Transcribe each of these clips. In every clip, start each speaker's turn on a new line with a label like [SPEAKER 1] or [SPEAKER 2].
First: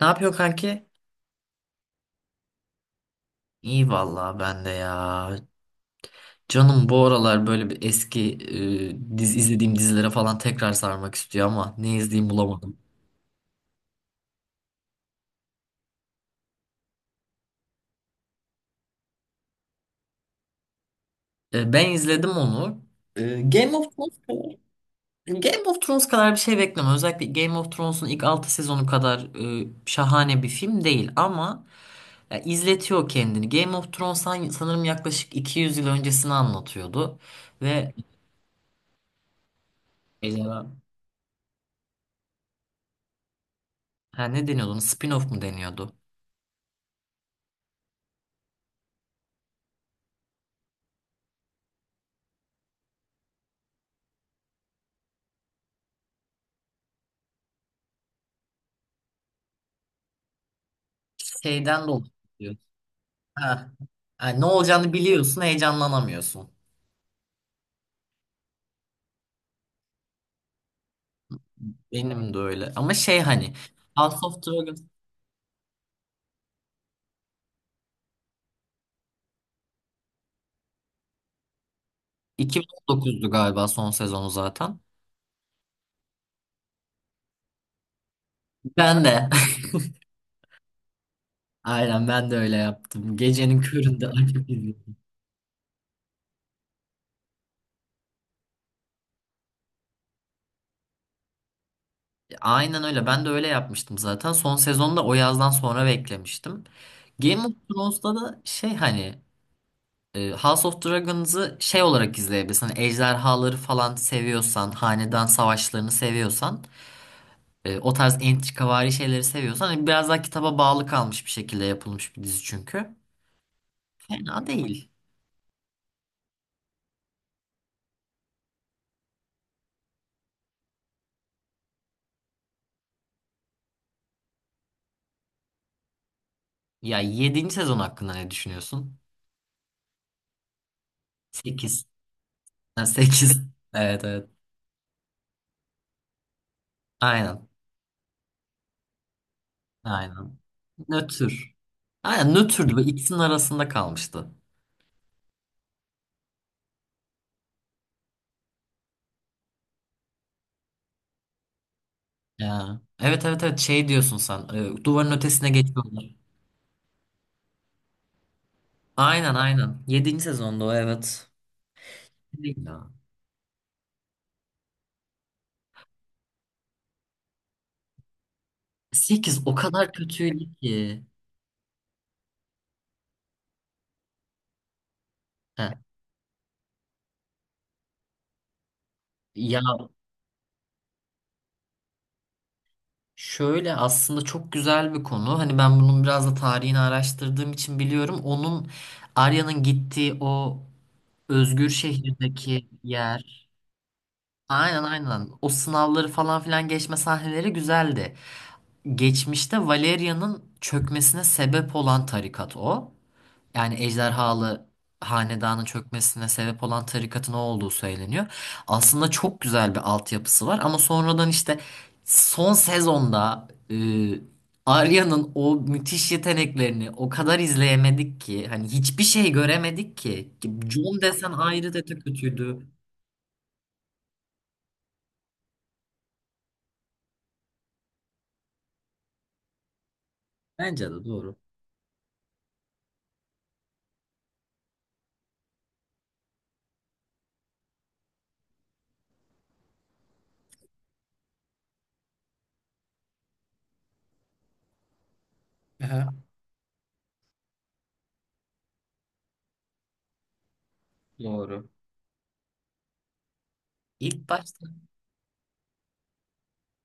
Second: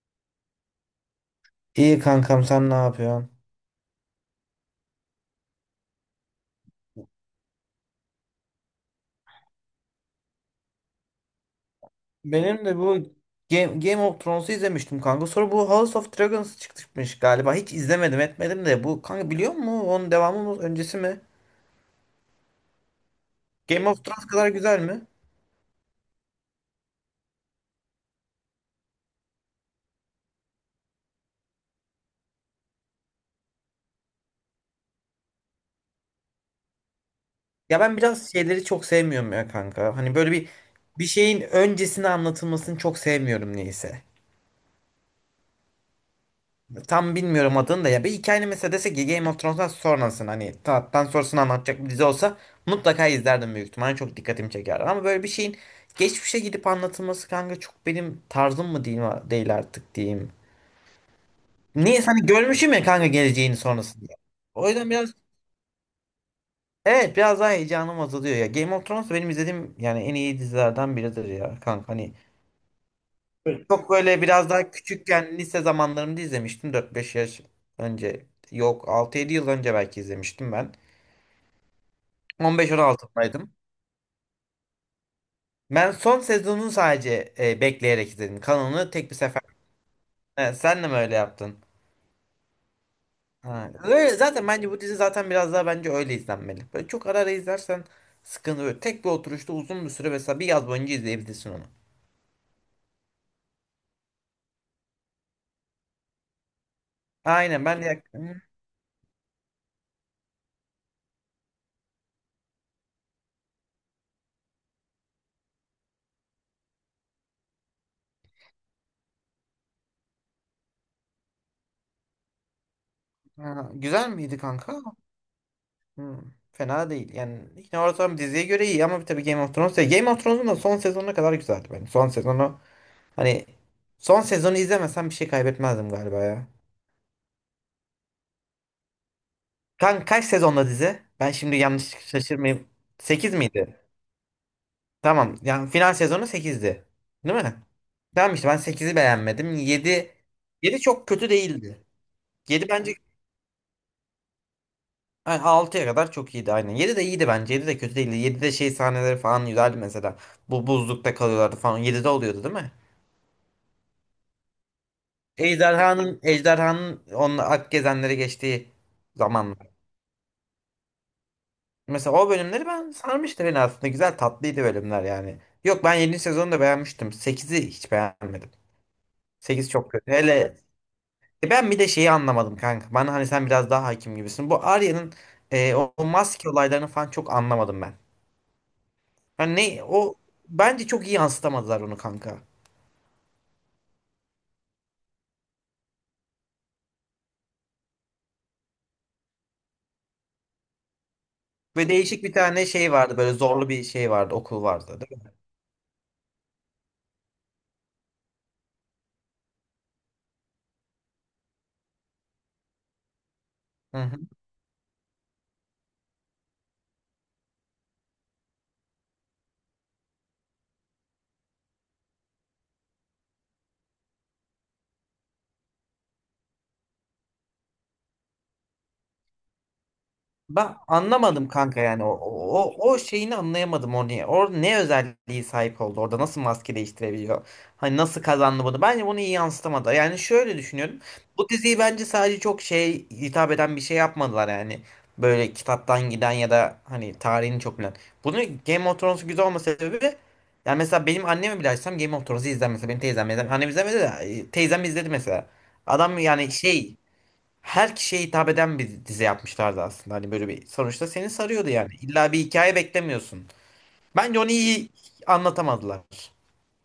[SPEAKER 1] Ne yapıyor kanki?
[SPEAKER 2] İyi kankam, sen ne yapıyorsun?
[SPEAKER 1] İyi vallahi ben de ya. Canım bu aralar böyle bir eski e, diz izlediğim dizilere falan tekrar sarmak istiyor ama ne izleyeyim
[SPEAKER 2] Benim de
[SPEAKER 1] bulamadım.
[SPEAKER 2] bu Game of Thrones'u izlemiştim kanka. Sonra bu House of Dragons çıkmış galiba. Hiç izlemedim etmedim de, bu kanka biliyor musun? Onun devamı mı, öncesi mi?
[SPEAKER 1] Ben izledim onu. Game of
[SPEAKER 2] Game of
[SPEAKER 1] Thrones
[SPEAKER 2] Thrones kadar
[SPEAKER 1] kadar.
[SPEAKER 2] güzel mi?
[SPEAKER 1] Game of Thrones kadar bir şey bekleme. Özellikle Game of Thrones'un ilk 6 sezonu kadar şahane bir film değil ama ya, izletiyor kendini. Game of Thrones sanırım yaklaşık 200 yıl öncesini anlatıyordu
[SPEAKER 2] Ya
[SPEAKER 1] ve
[SPEAKER 2] ben biraz şeyleri çok sevmiyorum ya kanka. Hani
[SPEAKER 1] e,
[SPEAKER 2] böyle bir şeyin öncesini anlatılmasını çok sevmiyorum, neyse.
[SPEAKER 1] ha, ne deniyordu ona? Spin-off mu deniyordu?
[SPEAKER 2] Tam bilmiyorum adını da ya. Bir hikayenin mesela, desek ki Game of Thrones'tan sonrasını, hani tahttan sonrasını anlatacak bir dizi olsa mutlaka izlerdim büyük ihtimalle. Çok dikkatimi çekerdi. Ama böyle bir şeyin geçmişe gidip anlatılması kanka çok benim tarzım mı değil, değil artık diyeyim.
[SPEAKER 1] Şeyden
[SPEAKER 2] Niye, hani
[SPEAKER 1] dolayı.
[SPEAKER 2] görmüşüm ya kanka geleceğini
[SPEAKER 1] Ha.
[SPEAKER 2] sonrasında.
[SPEAKER 1] Yani ne
[SPEAKER 2] O yüzden
[SPEAKER 1] olacağını
[SPEAKER 2] biraz,
[SPEAKER 1] biliyorsun, heyecanlanamıyorsun.
[SPEAKER 2] evet, biraz daha heyecanım azalıyor ya. Game of Thrones benim izlediğim yani en iyi dizilerden biridir ya kanka. Hani
[SPEAKER 1] Benim de öyle. Ama şey hani
[SPEAKER 2] çok
[SPEAKER 1] House
[SPEAKER 2] böyle
[SPEAKER 1] of
[SPEAKER 2] biraz daha
[SPEAKER 1] Dragons
[SPEAKER 2] küçükken, lise zamanlarımda izlemiştim. 4-5 yaş önce. Yok, 6-7 yıl önce belki izlemiştim ben. on beş on
[SPEAKER 1] 2019'du
[SPEAKER 2] altıdaydım.
[SPEAKER 1] galiba son sezonu zaten.
[SPEAKER 2] Ben son sezonunu sadece bekleyerek izledim. Kanalını
[SPEAKER 1] Ben
[SPEAKER 2] tek bir
[SPEAKER 1] de.
[SPEAKER 2] sefer. He, sen de mi öyle yaptın?
[SPEAKER 1] Aynen ben de öyle yaptım. Gecenin
[SPEAKER 2] Ha.
[SPEAKER 1] köründe
[SPEAKER 2] Öyle, zaten
[SPEAKER 1] açıp
[SPEAKER 2] bence bu
[SPEAKER 1] izledim.
[SPEAKER 2] dizi zaten biraz daha bence öyle izlenmeli. Böyle çok ara ara izlersen sıkıntı böyle. Tek bir oturuşta uzun bir süre, mesela bir yaz boyunca izleyebilirsin onu.
[SPEAKER 1] Aynen öyle. Ben de öyle yapmıştım zaten. Son sezonda o yazdan sonra beklemiştim. Game of
[SPEAKER 2] Aynen ben de.
[SPEAKER 1] Thrones'ta da
[SPEAKER 2] Hı,
[SPEAKER 1] şey hani House of Dragons'ı şey olarak izleyebilirsin. Hani ejderhaları falan seviyorsan, hanedan savaşlarını seviyorsan, o tarz entrikavari şeyleri seviyorsan hani biraz daha kitaba bağlı kalmış bir şekilde yapılmış bir dizi çünkü.
[SPEAKER 2] ha, güzel miydi
[SPEAKER 1] Fena
[SPEAKER 2] kanka?
[SPEAKER 1] değil.
[SPEAKER 2] Hmm, fena değil. Yani yine ortam diziye göre iyi ama tabii Game of Thrones. Game of Thrones'un da son sezonuna kadar güzeldi benim. Son sezonu, hani son sezonu izlemesem bir şey kaybetmezdim galiba ya.
[SPEAKER 1] Ya, 7. sezon hakkında ne düşünüyorsun?
[SPEAKER 2] Kan kaç sezonda dizi? Ben şimdi
[SPEAKER 1] Sekiz.
[SPEAKER 2] yanlış şaşırmayayım. Sekiz
[SPEAKER 1] Sekiz.
[SPEAKER 2] miydi?
[SPEAKER 1] Evet, evet.
[SPEAKER 2] Tamam. Yani final sezonu sekizdi, değil
[SPEAKER 1] Aynen.
[SPEAKER 2] mi? Tamam işte, ben sekizi beğenmedim. Yedi,
[SPEAKER 1] Aynen.
[SPEAKER 2] 7 çok kötü
[SPEAKER 1] Nötr.
[SPEAKER 2] değildi.
[SPEAKER 1] Aynen
[SPEAKER 2] Yedi
[SPEAKER 1] nötrdü. Böyle
[SPEAKER 2] bence,
[SPEAKER 1] ikisinin arasında kalmıştı.
[SPEAKER 2] yani 6'ya kadar çok iyiydi aynen. 7 de iyiydi bence. 7 de kötü değildi. 7'de şey sahneleri falan güzeldi mesela. Bu buzlukta kalıyorlardı falan. 7'de oluyordu değil mi?
[SPEAKER 1] Ya. Evet, evet, evet, şey diyorsun sen. Duvarın ötesine geçiyorlar.
[SPEAKER 2] Ejderhanın, Ejderhanın onun ak gezenleri geçtiği
[SPEAKER 1] Aynen,
[SPEAKER 2] zamanlar.
[SPEAKER 1] aynen. 7. sezonda o, evet.
[SPEAKER 2] Mesela o
[SPEAKER 1] Değil
[SPEAKER 2] bölümleri,
[SPEAKER 1] ya.
[SPEAKER 2] ben sarmıştı beni aslında. Güzel, tatlıydı bölümler yani. Yok, ben 7. sezonu da beğenmiştim. 8'i hiç beğenmedim.
[SPEAKER 1] 8 o
[SPEAKER 2] 8 çok
[SPEAKER 1] kadar
[SPEAKER 2] kötü.
[SPEAKER 1] kötüydü
[SPEAKER 2] Hele,
[SPEAKER 1] ki.
[SPEAKER 2] E ben bir de şeyi anlamadım kanka. Bana hani sen biraz daha hakim gibisin. Bu Arya'nın
[SPEAKER 1] Heh.
[SPEAKER 2] o maske olaylarını falan çok anlamadım ben. Yani
[SPEAKER 1] Ya,
[SPEAKER 2] ne o, bence çok iyi yansıtamadılar onu kanka.
[SPEAKER 1] şöyle aslında çok güzel bir konu. Hani ben bunun biraz da tarihini araştırdığım için biliyorum. Onun, Arya'nın gittiği o özgür
[SPEAKER 2] Ve değişik bir tane
[SPEAKER 1] şehirdeki
[SPEAKER 2] şey vardı, böyle
[SPEAKER 1] yer.
[SPEAKER 2] zorlu bir şey vardı, okul
[SPEAKER 1] Aynen,
[SPEAKER 2] vardı değil
[SPEAKER 1] aynen.
[SPEAKER 2] mi?
[SPEAKER 1] O sınavları falan filan geçme sahneleri güzeldi. Geçmişte Valeria'nın çökmesine sebep olan tarikat o. Yani
[SPEAKER 2] Hı hı.
[SPEAKER 1] ejderhalı hanedanın çökmesine sebep olan tarikatın o olduğu söyleniyor. Aslında çok güzel bir altyapısı var ama sonradan işte son sezonda Arya'nın o müthiş yeteneklerini o kadar izleyemedik ki hani hiçbir şey göremedik ki.
[SPEAKER 2] Ben
[SPEAKER 1] Jon desen
[SPEAKER 2] anlamadım
[SPEAKER 1] ayrı
[SPEAKER 2] kanka,
[SPEAKER 1] da
[SPEAKER 2] yani o
[SPEAKER 1] kötüydü.
[SPEAKER 2] o, o şeyini anlayamadım, o niye. O ne özelliği sahip oldu orada, nasıl maske değiştirebiliyor? Hani nasıl kazandı bunu? Bence bunu iyi yansıtamadı. Yani şöyle
[SPEAKER 1] Bence
[SPEAKER 2] düşünüyorum.
[SPEAKER 1] de doğru.
[SPEAKER 2] Bu diziyi bence sadece çok şey hitap eden bir şey yapmadılar yani. Böyle kitaptan giden ya da hani tarihini çok bilen. Bunu Game of Thrones güzel olma sebebi, yani mesela benim annemi bile açsam Game of Thrones'u izler, mesela benim teyzem izler. Annem izlemedi de, teyzem izledi mesela.
[SPEAKER 1] Aha.
[SPEAKER 2] Adam yani şey, her kişiye hitap eden bir dizi yapmışlardı aslında. Hani böyle bir sonuçta seni
[SPEAKER 1] Doğru.
[SPEAKER 2] sarıyordu yani. İlla bir hikaye beklemiyorsun.
[SPEAKER 1] İlk
[SPEAKER 2] Bence onu
[SPEAKER 1] başta
[SPEAKER 2] iyi anlatamadılar.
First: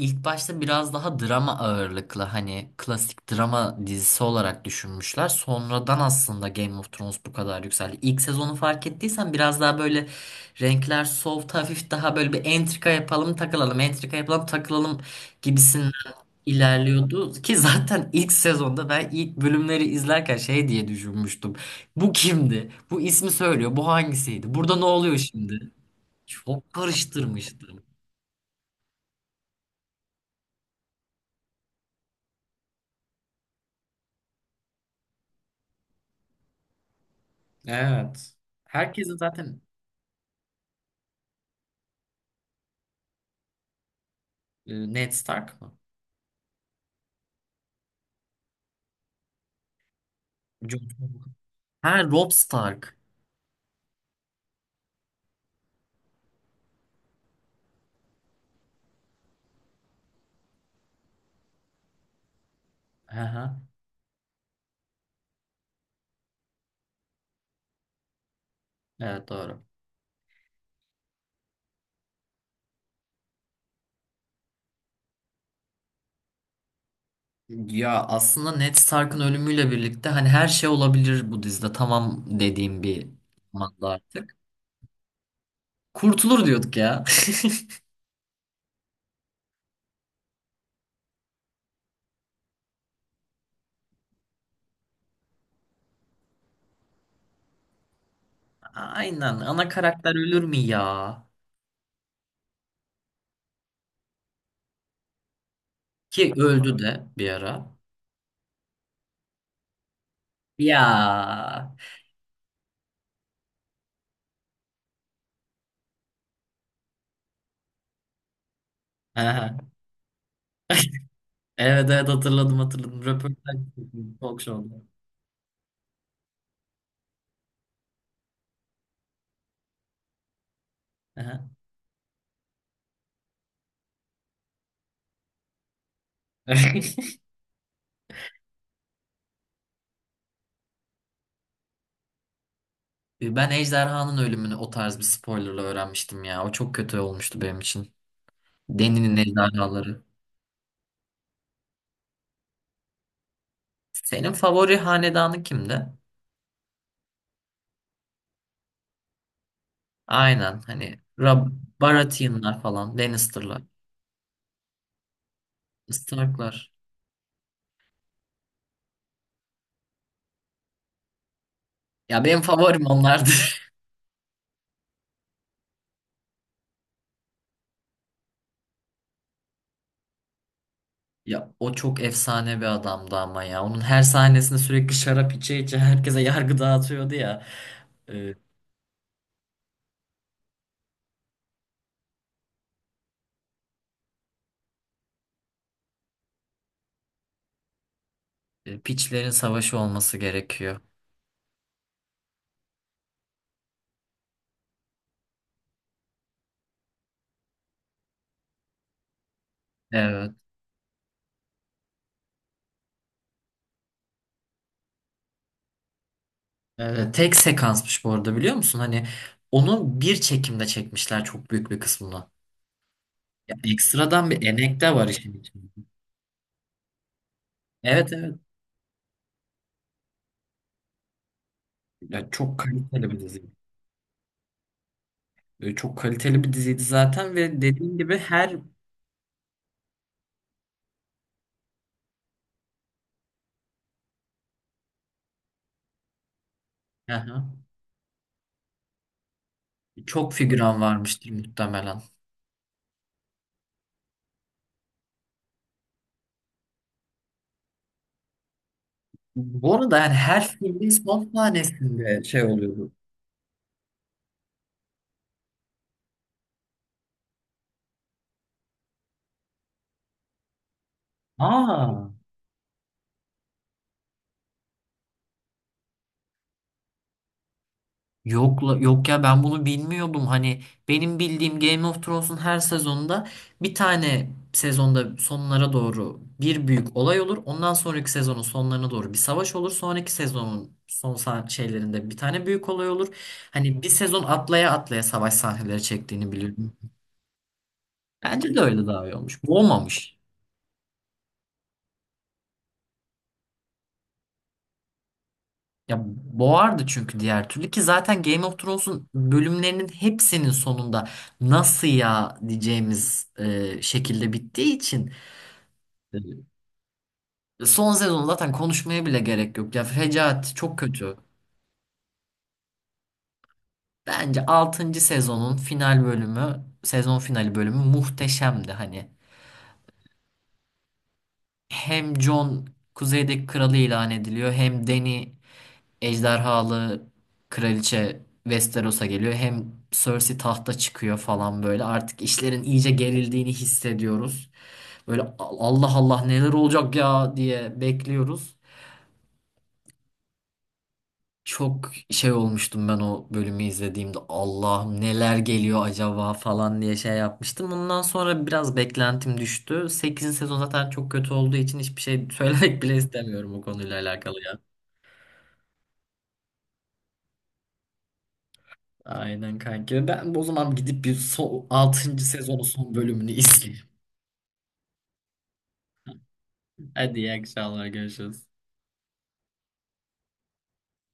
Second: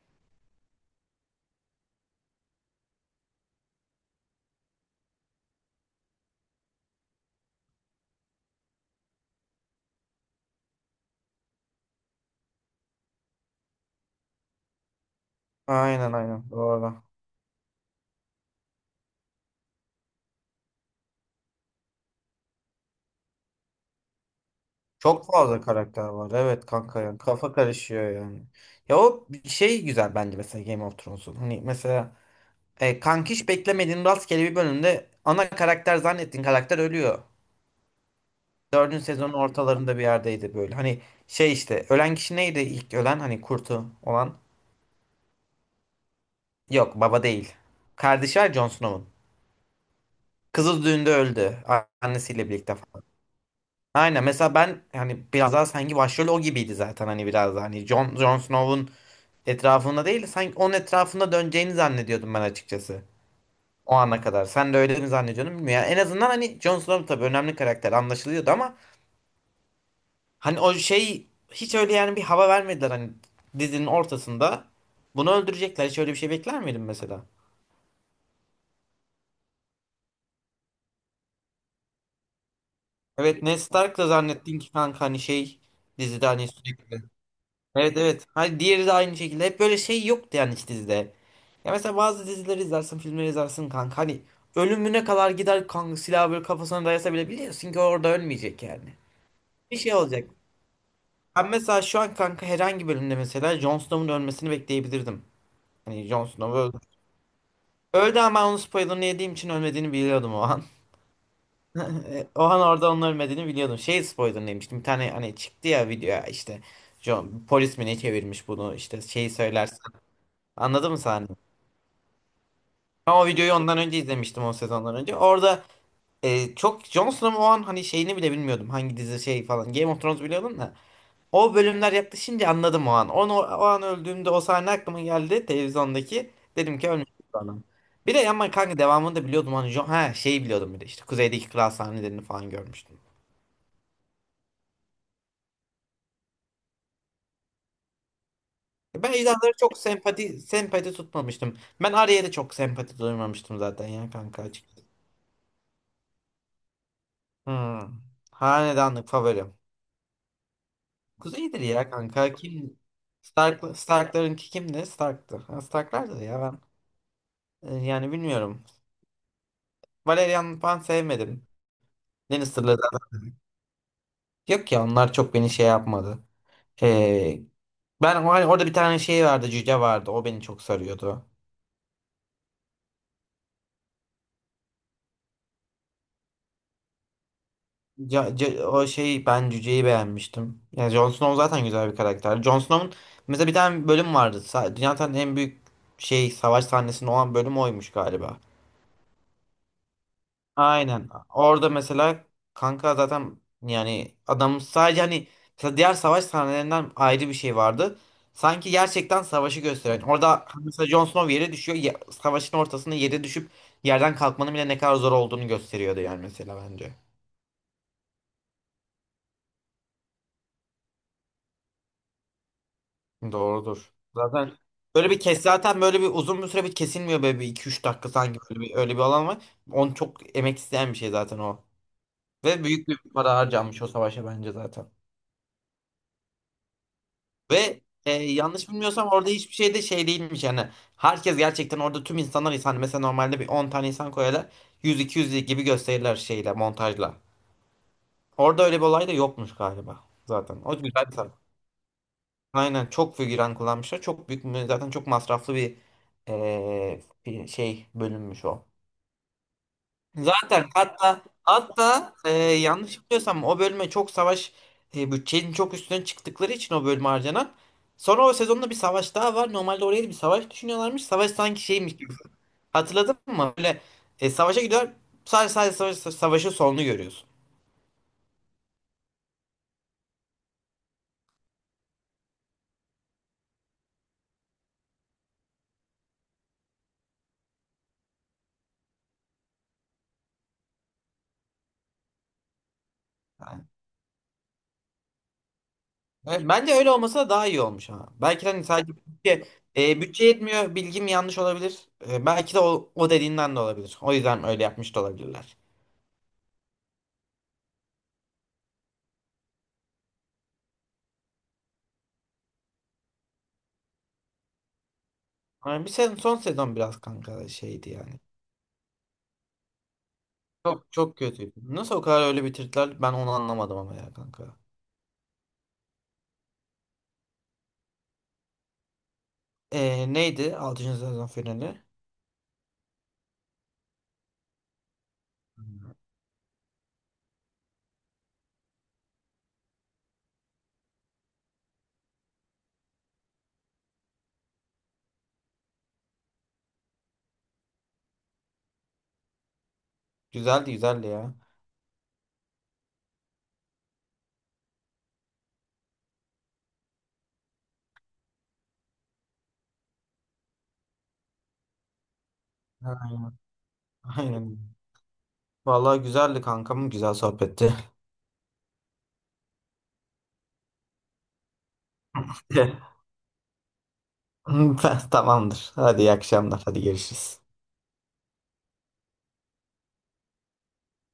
[SPEAKER 1] İlk başta biraz daha drama ağırlıklı hani klasik drama dizisi olarak düşünmüşler. Sonradan aslında Game of Thrones bu kadar yükseldi. İlk sezonu fark ettiysen biraz daha böyle renkler soft hafif, daha böyle bir entrika yapalım takılalım, entrika yapalım takılalım gibisinden
[SPEAKER 2] Aynen aynen doğru.
[SPEAKER 1] ilerliyordu. Ki zaten ilk sezonda ben ilk bölümleri izlerken şey diye düşünmüştüm. Bu kimdi? Bu ismi söylüyor. Bu hangisiydi? Burada ne oluyor
[SPEAKER 2] Çok fazla
[SPEAKER 1] şimdi?
[SPEAKER 2] karakter var. Evet
[SPEAKER 1] Çok
[SPEAKER 2] kanka, yani kafa
[SPEAKER 1] karıştırmıştım.
[SPEAKER 2] karışıyor yani. Ya o bir şey güzel bence mesela Game of Thrones'un. Hani mesela, kankiş beklemediğin rastgele bir bölümde ana karakter zannettiğin karakter ölüyor.
[SPEAKER 1] Evet.
[SPEAKER 2] Dördüncü
[SPEAKER 1] Herkesin
[SPEAKER 2] sezonun
[SPEAKER 1] zaten...
[SPEAKER 2] ortalarında bir yerdeydi böyle. Hani şey, işte ölen kişi neydi ilk ölen, hani kurtu olan?
[SPEAKER 1] Ned Stark mı?
[SPEAKER 2] Yok, baba değil. Kardeşi var Jon Snow'un.
[SPEAKER 1] Jon
[SPEAKER 2] Kızı düğünde
[SPEAKER 1] Snow.
[SPEAKER 2] öldü.
[SPEAKER 1] Ha, Robb
[SPEAKER 2] Annesiyle birlikte
[SPEAKER 1] Stark.
[SPEAKER 2] falan. Aynen, mesela ben hani biraz daha sanki başrol o gibiydi zaten, hani biraz daha hani Jon, Jon Snow'un etrafında değil sanki onun etrafında döneceğini zannediyordum ben açıkçası.
[SPEAKER 1] Hı hı.
[SPEAKER 2] O ana kadar. Sen de öyle mi zannediyordun bilmiyorum. Yani en azından hani Jon Snow tabii önemli karakter anlaşılıyordu ama
[SPEAKER 1] Evet, doğru.
[SPEAKER 2] hani o şey hiç öyle yani bir hava vermediler hani dizinin ortasında. Bunu öldürecekler. Hiç öyle bir şey bekler miydin mesela?
[SPEAKER 1] Ya aslında Ned Stark'ın ölümüyle birlikte hani her şey olabilir bu dizide. Tamam dediğim bir
[SPEAKER 2] Evet, Ned
[SPEAKER 1] zamanda
[SPEAKER 2] Stark da
[SPEAKER 1] artık.
[SPEAKER 2] zannettin ki kanka hani şey dizide
[SPEAKER 1] Kurtulur
[SPEAKER 2] hani
[SPEAKER 1] diyorduk
[SPEAKER 2] sürekli.
[SPEAKER 1] ya.
[SPEAKER 2] Evet evet. Hani diğeri de aynı şekilde. Hep böyle şey yoktu yani, hiç dizide. Ya mesela bazı dizileri izlersin, filmleri izlersin kanka. Hani ölümüne kadar gider kanka, silahı böyle kafasına dayasa bile biliyorsun ki orada ölmeyecek yani.
[SPEAKER 1] Aynen. Ana
[SPEAKER 2] Bir şey
[SPEAKER 1] karakter
[SPEAKER 2] olacak.
[SPEAKER 1] ölür mü ya?
[SPEAKER 2] Ben mesela şu an kanka herhangi bölümde mesela Jon Snow'un ölmesini bekleyebilirdim. Hani Jon
[SPEAKER 1] Ki
[SPEAKER 2] Snow
[SPEAKER 1] öldü
[SPEAKER 2] öldü.
[SPEAKER 1] de bir ara.
[SPEAKER 2] Öldü ama ben onun spoilerını yediğim için ölmediğini biliyordum o an.
[SPEAKER 1] Ya.
[SPEAKER 2] O an orada onun ölmediğini biliyordum. Şey spoiler demiştim. Bir tane hani çıktı ya video işte. John, polis mi ne çevirmiş bunu, işte
[SPEAKER 1] Hı
[SPEAKER 2] şeyi
[SPEAKER 1] hı.
[SPEAKER 2] söylersen. Anladın mı sahne?
[SPEAKER 1] Evet, evet, hatırladım, hatırladım.
[SPEAKER 2] Ben o videoyu
[SPEAKER 1] Röportaj,
[SPEAKER 2] ondan önce
[SPEAKER 1] talk
[SPEAKER 2] izlemiştim, o
[SPEAKER 1] show'da.
[SPEAKER 2] sezondan önce. Orada çok Jon Snow'un o an hani şeyini bile bilmiyordum. Hangi dizi şey falan. Game of Thrones biliyordum da.
[SPEAKER 1] Hı
[SPEAKER 2] O bölümler yaklaşınca anladım o an. Onu, o an öldüğümde o sahne aklıma geldi televizyondaki.
[SPEAKER 1] hı.
[SPEAKER 2] Dedim ki ölmüş bu adam. Bir de ama kanka devamını da biliyordum. Hani Jon, ha şeyi biliyordum bir de, işte kuzeydeki kral sahnelerini falan görmüştüm.
[SPEAKER 1] Ben ejderhanın ölümünü o tarz bir spoilerla öğrenmiştim ya. O çok kötü olmuştu benim için.
[SPEAKER 2] Ben
[SPEAKER 1] Deni'nin
[SPEAKER 2] ejderhalara çok
[SPEAKER 1] ejderhaları.
[SPEAKER 2] sempati tutmamıştım. Ben Arya'ya da çok sempati duymamıştım zaten ya
[SPEAKER 1] Senin
[SPEAKER 2] kanka
[SPEAKER 1] favori
[SPEAKER 2] açıkçası.
[SPEAKER 1] hanedanın kimdi?
[SPEAKER 2] Hmm. Hanedanlık favorim.
[SPEAKER 1] Aynen, hani
[SPEAKER 2] Kuzey'dir ya kanka.
[SPEAKER 1] Baratheon'lar
[SPEAKER 2] Kim?
[SPEAKER 1] falan, Lannister'lar,
[SPEAKER 2] Stark'larınki kimdi? Stark'tı. Ha, Stark'lardı
[SPEAKER 1] Stark'lar.
[SPEAKER 2] ya ben. Yani bilmiyorum. Valerian falan sevmedim.
[SPEAKER 1] Ya benim
[SPEAKER 2] Lannister'ları
[SPEAKER 1] favorim
[SPEAKER 2] zaten.
[SPEAKER 1] onlardı.
[SPEAKER 2] Yok ya, onlar çok beni şey yapmadı. Ee, ben hani orada bir tane şey vardı. Cüce vardı. O beni çok sarıyordu.
[SPEAKER 1] Ya o çok efsane bir adamdı ama ya. Onun her sahnesinde sürekli şarap içe içe herkese yargı dağıtıyordu ya. E,
[SPEAKER 2] O şey, ben Cüce'yi beğenmiştim. Yani Jon Snow zaten güzel bir karakter. Jon Snow'un mesela bir tane bölüm vardı. Dünyanın en büyük şey savaş sahnesinde olan bölüm oymuş galiba.
[SPEAKER 1] Piçlerin savaşı olması gerekiyor.
[SPEAKER 2] Aynen. Orada mesela kanka zaten yani adam sadece hani mesela diğer savaş sahnelerinden ayrı bir şey vardı. Sanki gerçekten savaşı gösteren.
[SPEAKER 1] Evet.
[SPEAKER 2] Orada mesela Jon Snow yere düşüyor. Savaşın ortasında yere düşüp yerden kalkmanın bile ne kadar zor olduğunu gösteriyordu yani mesela bence.
[SPEAKER 1] Evet, tek sekansmış bu arada, biliyor musun? Hani onu bir çekimde çekmişler, çok büyük bir kısmını. Ya
[SPEAKER 2] Doğrudur.
[SPEAKER 1] ekstradan bir
[SPEAKER 2] Zaten
[SPEAKER 1] emek de var
[SPEAKER 2] böyle bir
[SPEAKER 1] işin
[SPEAKER 2] kes,
[SPEAKER 1] içinde.
[SPEAKER 2] zaten böyle bir uzun bir süre bir kesilmiyor, böyle bir iki üç dakika
[SPEAKER 1] Evet, evet.
[SPEAKER 2] sanki böyle bir, öyle bir alan var. Onu çok emek isteyen bir şey zaten o.
[SPEAKER 1] Ya, çok
[SPEAKER 2] Ve büyük bir
[SPEAKER 1] kaliteli bir
[SPEAKER 2] para
[SPEAKER 1] dizi.
[SPEAKER 2] harcanmış o savaşa bence zaten.
[SPEAKER 1] Böyle çok kaliteli bir diziydi zaten ve
[SPEAKER 2] Ve
[SPEAKER 1] dediğim gibi her...
[SPEAKER 2] yanlış bilmiyorsam orada hiçbir şey de şey değilmiş yani. Herkes gerçekten orada tüm insanlar insan. Mesela normalde bir 10 tane insan koyarlar. 100-200 gibi gösterirler şeyle montajla.
[SPEAKER 1] Aha.
[SPEAKER 2] Orada öyle bir olay da yokmuş galiba
[SPEAKER 1] Çok
[SPEAKER 2] zaten. O
[SPEAKER 1] figüran
[SPEAKER 2] güzel bir.
[SPEAKER 1] varmıştır muhtemelen.
[SPEAKER 2] Aynen çok figüran kullanmışlar. Çok büyük mü- zaten çok masraflı bir eee, bir şey bölünmüş o.
[SPEAKER 1] Bu arada yani her
[SPEAKER 2] Zaten
[SPEAKER 1] filmin
[SPEAKER 2] hatta
[SPEAKER 1] son
[SPEAKER 2] hatta
[SPEAKER 1] sahnesinde şey oluyordu.
[SPEAKER 2] yanlış biliyorsam o bölüme çok savaş bütçenin çok üstüne çıktıkları için o bölüme harcanan. Sonra o sezonda bir savaş daha var. Normalde oraya bir savaş düşünüyorlarmış. Savaş sanki şeymiş gibi.
[SPEAKER 1] Aa.
[SPEAKER 2] Hatırladın mı? Böyle savaşa gidiyor. Sadece savaş, savaşın sonunu görüyorsun.
[SPEAKER 1] Yok, yok ya, ben bunu bilmiyordum. Hani benim bildiğim Game of Thrones'un her sezonunda, bir tane sezonda sonlara doğru bir büyük olay olur. Ondan sonraki sezonun sonlarına doğru bir savaş olur. Sonraki sezonun son şeylerinde bir tane büyük olay olur. Hani bir sezon atlaya atlaya savaş sahneleri çektiğini
[SPEAKER 2] Evet,
[SPEAKER 1] biliyorum.
[SPEAKER 2] bence öyle olmasa da daha iyi olmuş ha. Belki de
[SPEAKER 1] Bence de
[SPEAKER 2] hani
[SPEAKER 1] öyle
[SPEAKER 2] sadece
[SPEAKER 1] daha iyi olmuş.
[SPEAKER 2] bütçe,
[SPEAKER 1] Bu olmamış.
[SPEAKER 2] bütçe yetmiyor, bilgim yanlış olabilir. E, belki de o, o dediğinden de olabilir. O yüzden öyle yapmış da olabilirler.
[SPEAKER 1] Ya boğardı çünkü diğer türlü, ki zaten Game of Thrones'un bölümlerinin hepsinin sonunda nasıl ya diyeceğimiz şekilde bittiği için,
[SPEAKER 2] Ama bir sezon, son sezon biraz kanka şeydi
[SPEAKER 1] son
[SPEAKER 2] yani.
[SPEAKER 1] sezonu zaten konuşmaya bile gerek yok. Ya fecaat, çok
[SPEAKER 2] Çok
[SPEAKER 1] kötü.
[SPEAKER 2] çok kötüydü. Nasıl o kadar öyle bitirdiler, ben onu anlamadım ama ya
[SPEAKER 1] Bence
[SPEAKER 2] kanka.
[SPEAKER 1] altıncı sezonun final bölümü, sezon finali bölümü muhteşemdi hani.
[SPEAKER 2] E, neydi altıncı sezon finali?
[SPEAKER 1] Hem Jon kuzeydeki kralı ilan ediliyor, hem Dany
[SPEAKER 2] Hmm.
[SPEAKER 1] ejderhalı kraliçe Westeros'a geliyor. Hem Cersei tahta çıkıyor falan böyle. Artık işlerin iyice gerildiğini hissediyoruz. Böyle Allah Allah neler olacak ya diye bekliyoruz.
[SPEAKER 2] Güzeldi güzeldi ya.
[SPEAKER 1] Çok şey olmuştum ben o bölümü izlediğimde. Allah'ım neler geliyor acaba falan diye şey yapmıştım. Bundan sonra biraz beklentim düştü. Sekizinci sezon zaten çok kötü olduğu için hiçbir şey söylemek bile istemiyorum bu
[SPEAKER 2] Ha,
[SPEAKER 1] konuyla alakalı.
[SPEAKER 2] aynen. Vallahi güzeldi kankam. Güzel sohbetti.
[SPEAKER 1] Aynen kanka. Ben o zaman gidip bir altıncı sezonun son bölümünü izleyeyim.
[SPEAKER 2] Tamamdır. Hadi iyi akşamlar. Hadi
[SPEAKER 1] Hadi iyi
[SPEAKER 2] görüşürüz.
[SPEAKER 1] akşamlar, görüşürüz.